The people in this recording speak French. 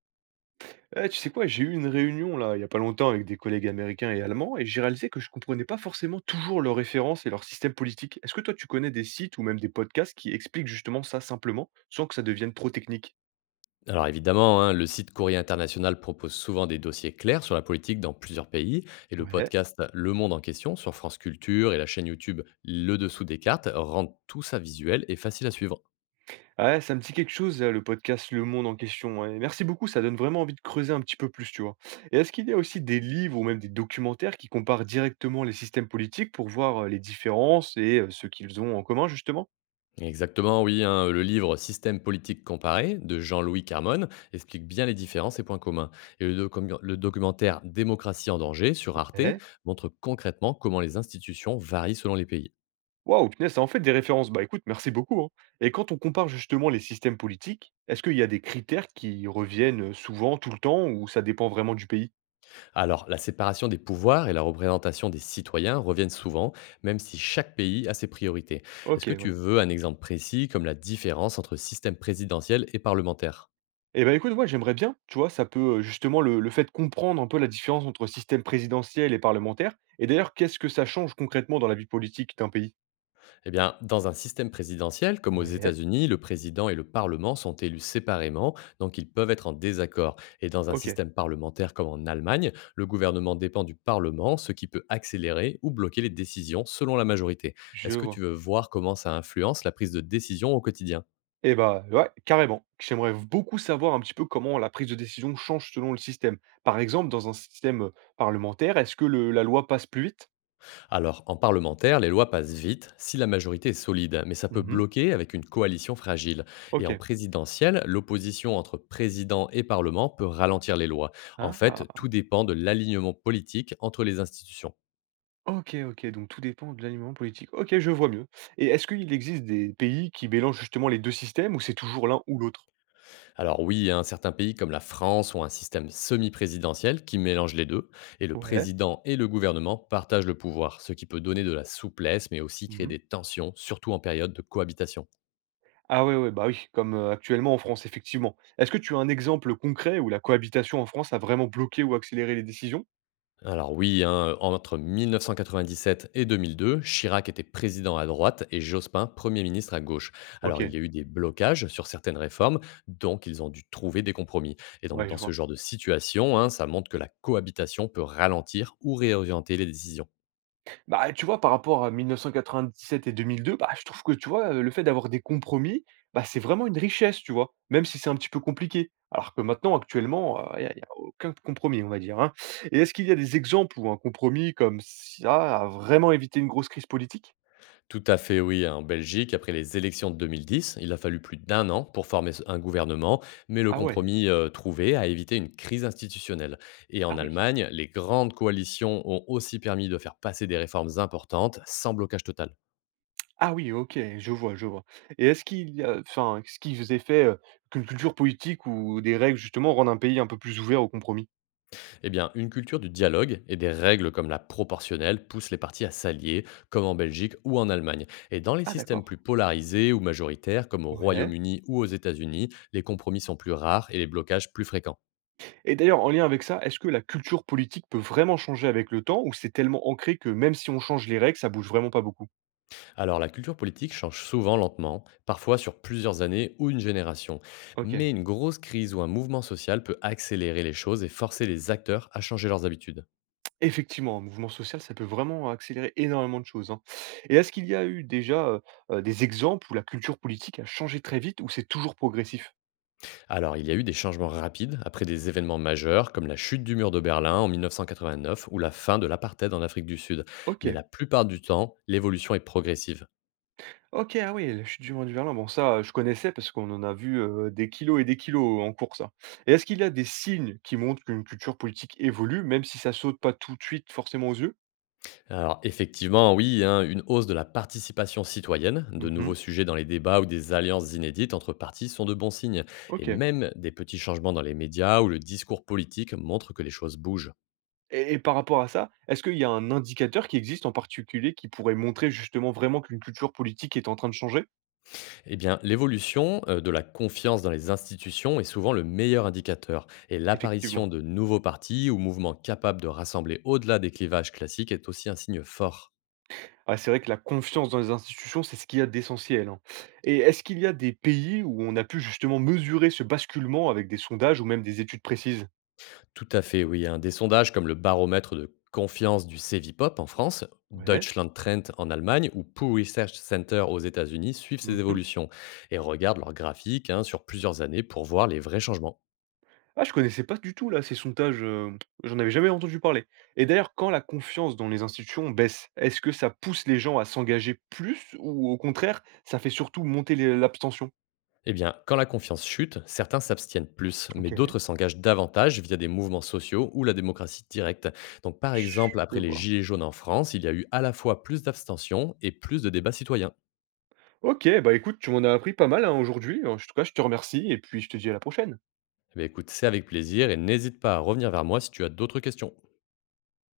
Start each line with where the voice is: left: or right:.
right: Eh, tu sais quoi? J'ai eu une réunion là, il y a pas longtemps avec des collègues américains et allemands et j'ai réalisé que je comprenais pas forcément toujours leurs références et leur système politique. Est-ce que toi tu connais des sites ou même des podcasts qui expliquent justement ça simplement, sans que ça devienne trop technique?
left: Alors évidemment, hein, le site Courrier International propose souvent des dossiers clairs sur la politique dans plusieurs pays, et le
right: Ouais.
left: podcast Le Monde en question sur France Culture et la chaîne YouTube Le Dessous des cartes rendent tout ça visuel et facile à suivre.
right: Ouais, ça me dit quelque chose, là, le podcast Le Monde en question. Ouais. Merci beaucoup, ça donne vraiment envie de creuser un petit peu plus, tu vois. Et est-ce qu'il y a aussi des livres ou même des documentaires qui comparent directement les systèmes politiques pour voir les différences et ce qu'ils ont en commun, justement?
left: Exactement, oui, hein, le livre Système politique comparé de Jean-Louis Carmon explique bien les différences et points communs. Et le documentaire Démocratie en danger sur Arte
right: Ouais.
left: montre concrètement comment les institutions varient selon les pays.
right: Waouh, punaise, ça en fait des références. Bah, écoute, merci beaucoup, hein. Et quand on compare justement les systèmes politiques, est-ce qu'il y a des critères qui reviennent souvent, tout le temps, ou ça dépend vraiment du pays?
left: Alors, la séparation des pouvoirs et la représentation des citoyens reviennent souvent, même si chaque pays a ses priorités. Est-ce
right: Ok,
left: que tu
right: ouais.
left: veux un exemple précis comme la différence entre système présidentiel et parlementaire?
right: Eh ben écoute, moi j'aimerais bien, tu vois, ça peut justement le fait de comprendre un peu la différence entre système présidentiel et parlementaire. Et d'ailleurs, qu'est-ce que ça change concrètement dans la vie politique d'un pays?
left: Eh bien, dans un système présidentiel, comme aux
right: Ouais,
left: États-Unis, le président et le Parlement sont élus séparément, donc ils peuvent être en désaccord. Et dans un
right: ok,
left: système parlementaire comme en Allemagne, le gouvernement dépend du Parlement, ce qui peut accélérer ou bloquer les décisions selon la majorité.
right: je
left: Est-ce que tu
right: vois.
left: veux voir comment ça influence la prise de décision au quotidien?
right: Eh ben ouais, carrément. J'aimerais beaucoup savoir un petit peu comment la prise de décision change selon le système. Par exemple, dans un système parlementaire, est-ce que la loi passe plus vite?
left: Alors, en parlementaire, les lois passent vite si la majorité est solide, mais ça peut
right: Mmh.
left: bloquer avec une coalition fragile. Et en
right: OK.
left: présidentielle, l'opposition entre président et parlement peut ralentir les lois. En fait,
right: Ah!
left: tout dépend de l'alignement politique entre les institutions.
right: OK, OK, donc tout dépend de l'alignement politique. OK, je vois mieux et est-ce qu'il existe des pays qui mélangent justement les 2 systèmes ou c'est toujours l'un ou l'autre?
left: Alors oui, hein, certains pays comme la France ont un système semi-présidentiel qui mélange les deux, et le
right: Ouais.
left: président et le gouvernement partagent le pouvoir, ce qui peut donner de la souplesse, mais aussi créer
right: Mmh.
left: des tensions, surtout en période de cohabitation.
right: Ah ouais, ouais, bah oui, comme, actuellement en France, effectivement. Est-ce que tu as un exemple concret où la cohabitation en France a vraiment bloqué ou accéléré les décisions?
left: Alors oui, hein, entre 1997 et 2002, Chirac était président à droite et Jospin Premier ministre à gauche. Alors il
right: OK,
left: y a eu des blocages sur certaines réformes, donc ils ont dû trouver des compromis. Et donc
right: ouais, je
left: dans ce
right: vois.
left: genre de situation, hein, ça montre que la cohabitation peut ralentir ou réorienter les décisions.
right: Bah, tu vois, par rapport à 1997 et 2002, bah, je trouve que, tu vois, le fait d'avoir des compromis, bah, c'est vraiment une richesse, tu vois? Même si c'est un petit peu compliqué. Alors que maintenant, actuellement, il y a aucun compromis, on va dire, hein. Et est-ce qu'il y a des exemples où un compromis comme ça a vraiment évité une grosse crise politique?
left: Tout à fait, oui. En Belgique, après les élections de 2010, il a fallu plus d'un an pour former un gouvernement, mais le
right: Ah ouais,
left: compromis trouvé a évité une crise institutionnelle. Et
right: ah
left: en
right: oui,
left: Allemagne, les grandes coalitions ont aussi permis de faire passer des réformes importantes sans blocage total.
right: ah oui, OK, je vois, je vois. Et est-ce qu'il y a enfin, qu'est-ce qui faisait fait, qu'une culture politique ou des règles justement rendent un pays un peu plus ouvert aux compromis?
left: Eh bien, une culture du dialogue et des règles comme la proportionnelle poussent les partis à s'allier, comme en Belgique ou en Allemagne. Et dans les
right: Ah
left: systèmes
right: d'accord,
left: plus polarisés ou majoritaires, comme au
right: ouais.
left: Royaume-Uni ou aux États-Unis, les compromis sont plus rares et les blocages plus fréquents.
right: Et d'ailleurs, en lien avec ça, est-ce que la culture politique peut vraiment changer avec le temps ou c'est tellement ancré que même si on change les règles, ça bouge vraiment pas beaucoup?
left: Alors la culture politique change souvent lentement, parfois sur plusieurs années ou une génération.
right: Ok.
left: Mais une grosse crise ou un mouvement social peut accélérer les choses et forcer les acteurs à changer leurs habitudes.
right: Effectivement, un mouvement social, ça peut vraiment accélérer énormément de choses, hein. Et est-ce qu'il y a eu déjà des exemples où la culture politique a changé très vite ou c'est toujours progressif?
left: Alors il y a eu des changements rapides après des événements majeurs comme la chute du mur de Berlin en 1989 ou la fin de l'apartheid en Afrique du Sud.
right: Ok,
left: Mais la plupart du temps, l'évolution est progressive.
right: ok, ah oui, la chute du mont du Berlin, bon ça je connaissais parce qu'on en a vu des kilos et des kilos en cours ça. Et est-ce qu'il y a des signes qui montrent qu'une culture politique évolue, même si ça saute pas tout de suite forcément aux yeux?
left: Alors effectivement, oui, hein, une hausse de la participation citoyenne, de
right: Mhm.
left: nouveaux sujets dans les débats ou des alliances inédites entre partis sont de bons signes. Et
right: Ok.
left: même des petits changements dans les médias ou le discours politique montrent que les choses bougent.
right: Et par rapport à ça, est-ce qu'il y a un indicateur qui existe en particulier qui pourrait montrer justement vraiment qu'une culture politique est en train de changer?
left: Eh bien, l'évolution de la confiance dans les institutions est souvent le meilleur indicateur. Et l'apparition
right: Effectivement.
left: de nouveaux partis ou mouvements capables de rassembler au-delà des clivages classiques est aussi un signe fort.
right: Ah, c'est vrai que la confiance dans les institutions, c'est ce qu'il y a d'essentiel, hein. Et est-ce qu'il y a des pays où on a pu justement mesurer ce basculement avec des sondages ou même des études précises?
left: Tout à fait, oui, hein. Des sondages comme le baromètre de confiance du Cevipop en France,
right: Ouais.
left: Deutschland Trend en Allemagne ou Pew Research Center aux États-Unis suivent ces
right: Mmh.
left: évolutions et regardent leurs graphiques, hein, sur plusieurs années pour voir les vrais changements.
right: Ah, je connaissais pas du tout là ces sondages, j'en avais jamais entendu parler. Et d'ailleurs, quand la confiance dans les institutions baisse, est-ce que ça pousse les gens à s'engager plus ou au contraire, ça fait surtout monter les l'abstention?
left: Eh bien, quand la confiance chute, certains s'abstiennent plus, mais
right: OK.
left: d'autres s'engagent davantage via des mouvements sociaux ou la démocratie directe. Donc, par exemple,
right: Je
left: après les
right: vois.
left: Gilets jaunes en France, il y a eu à la fois plus d'abstention et plus de débats citoyens.
right: OK, bah écoute, tu m'en as appris pas mal, hein, aujourd'hui. En tout cas, je te remercie et puis je te dis à la prochaine.
left: Eh bien, écoute, c'est avec plaisir et n'hésite pas à revenir vers moi si tu as d'autres questions.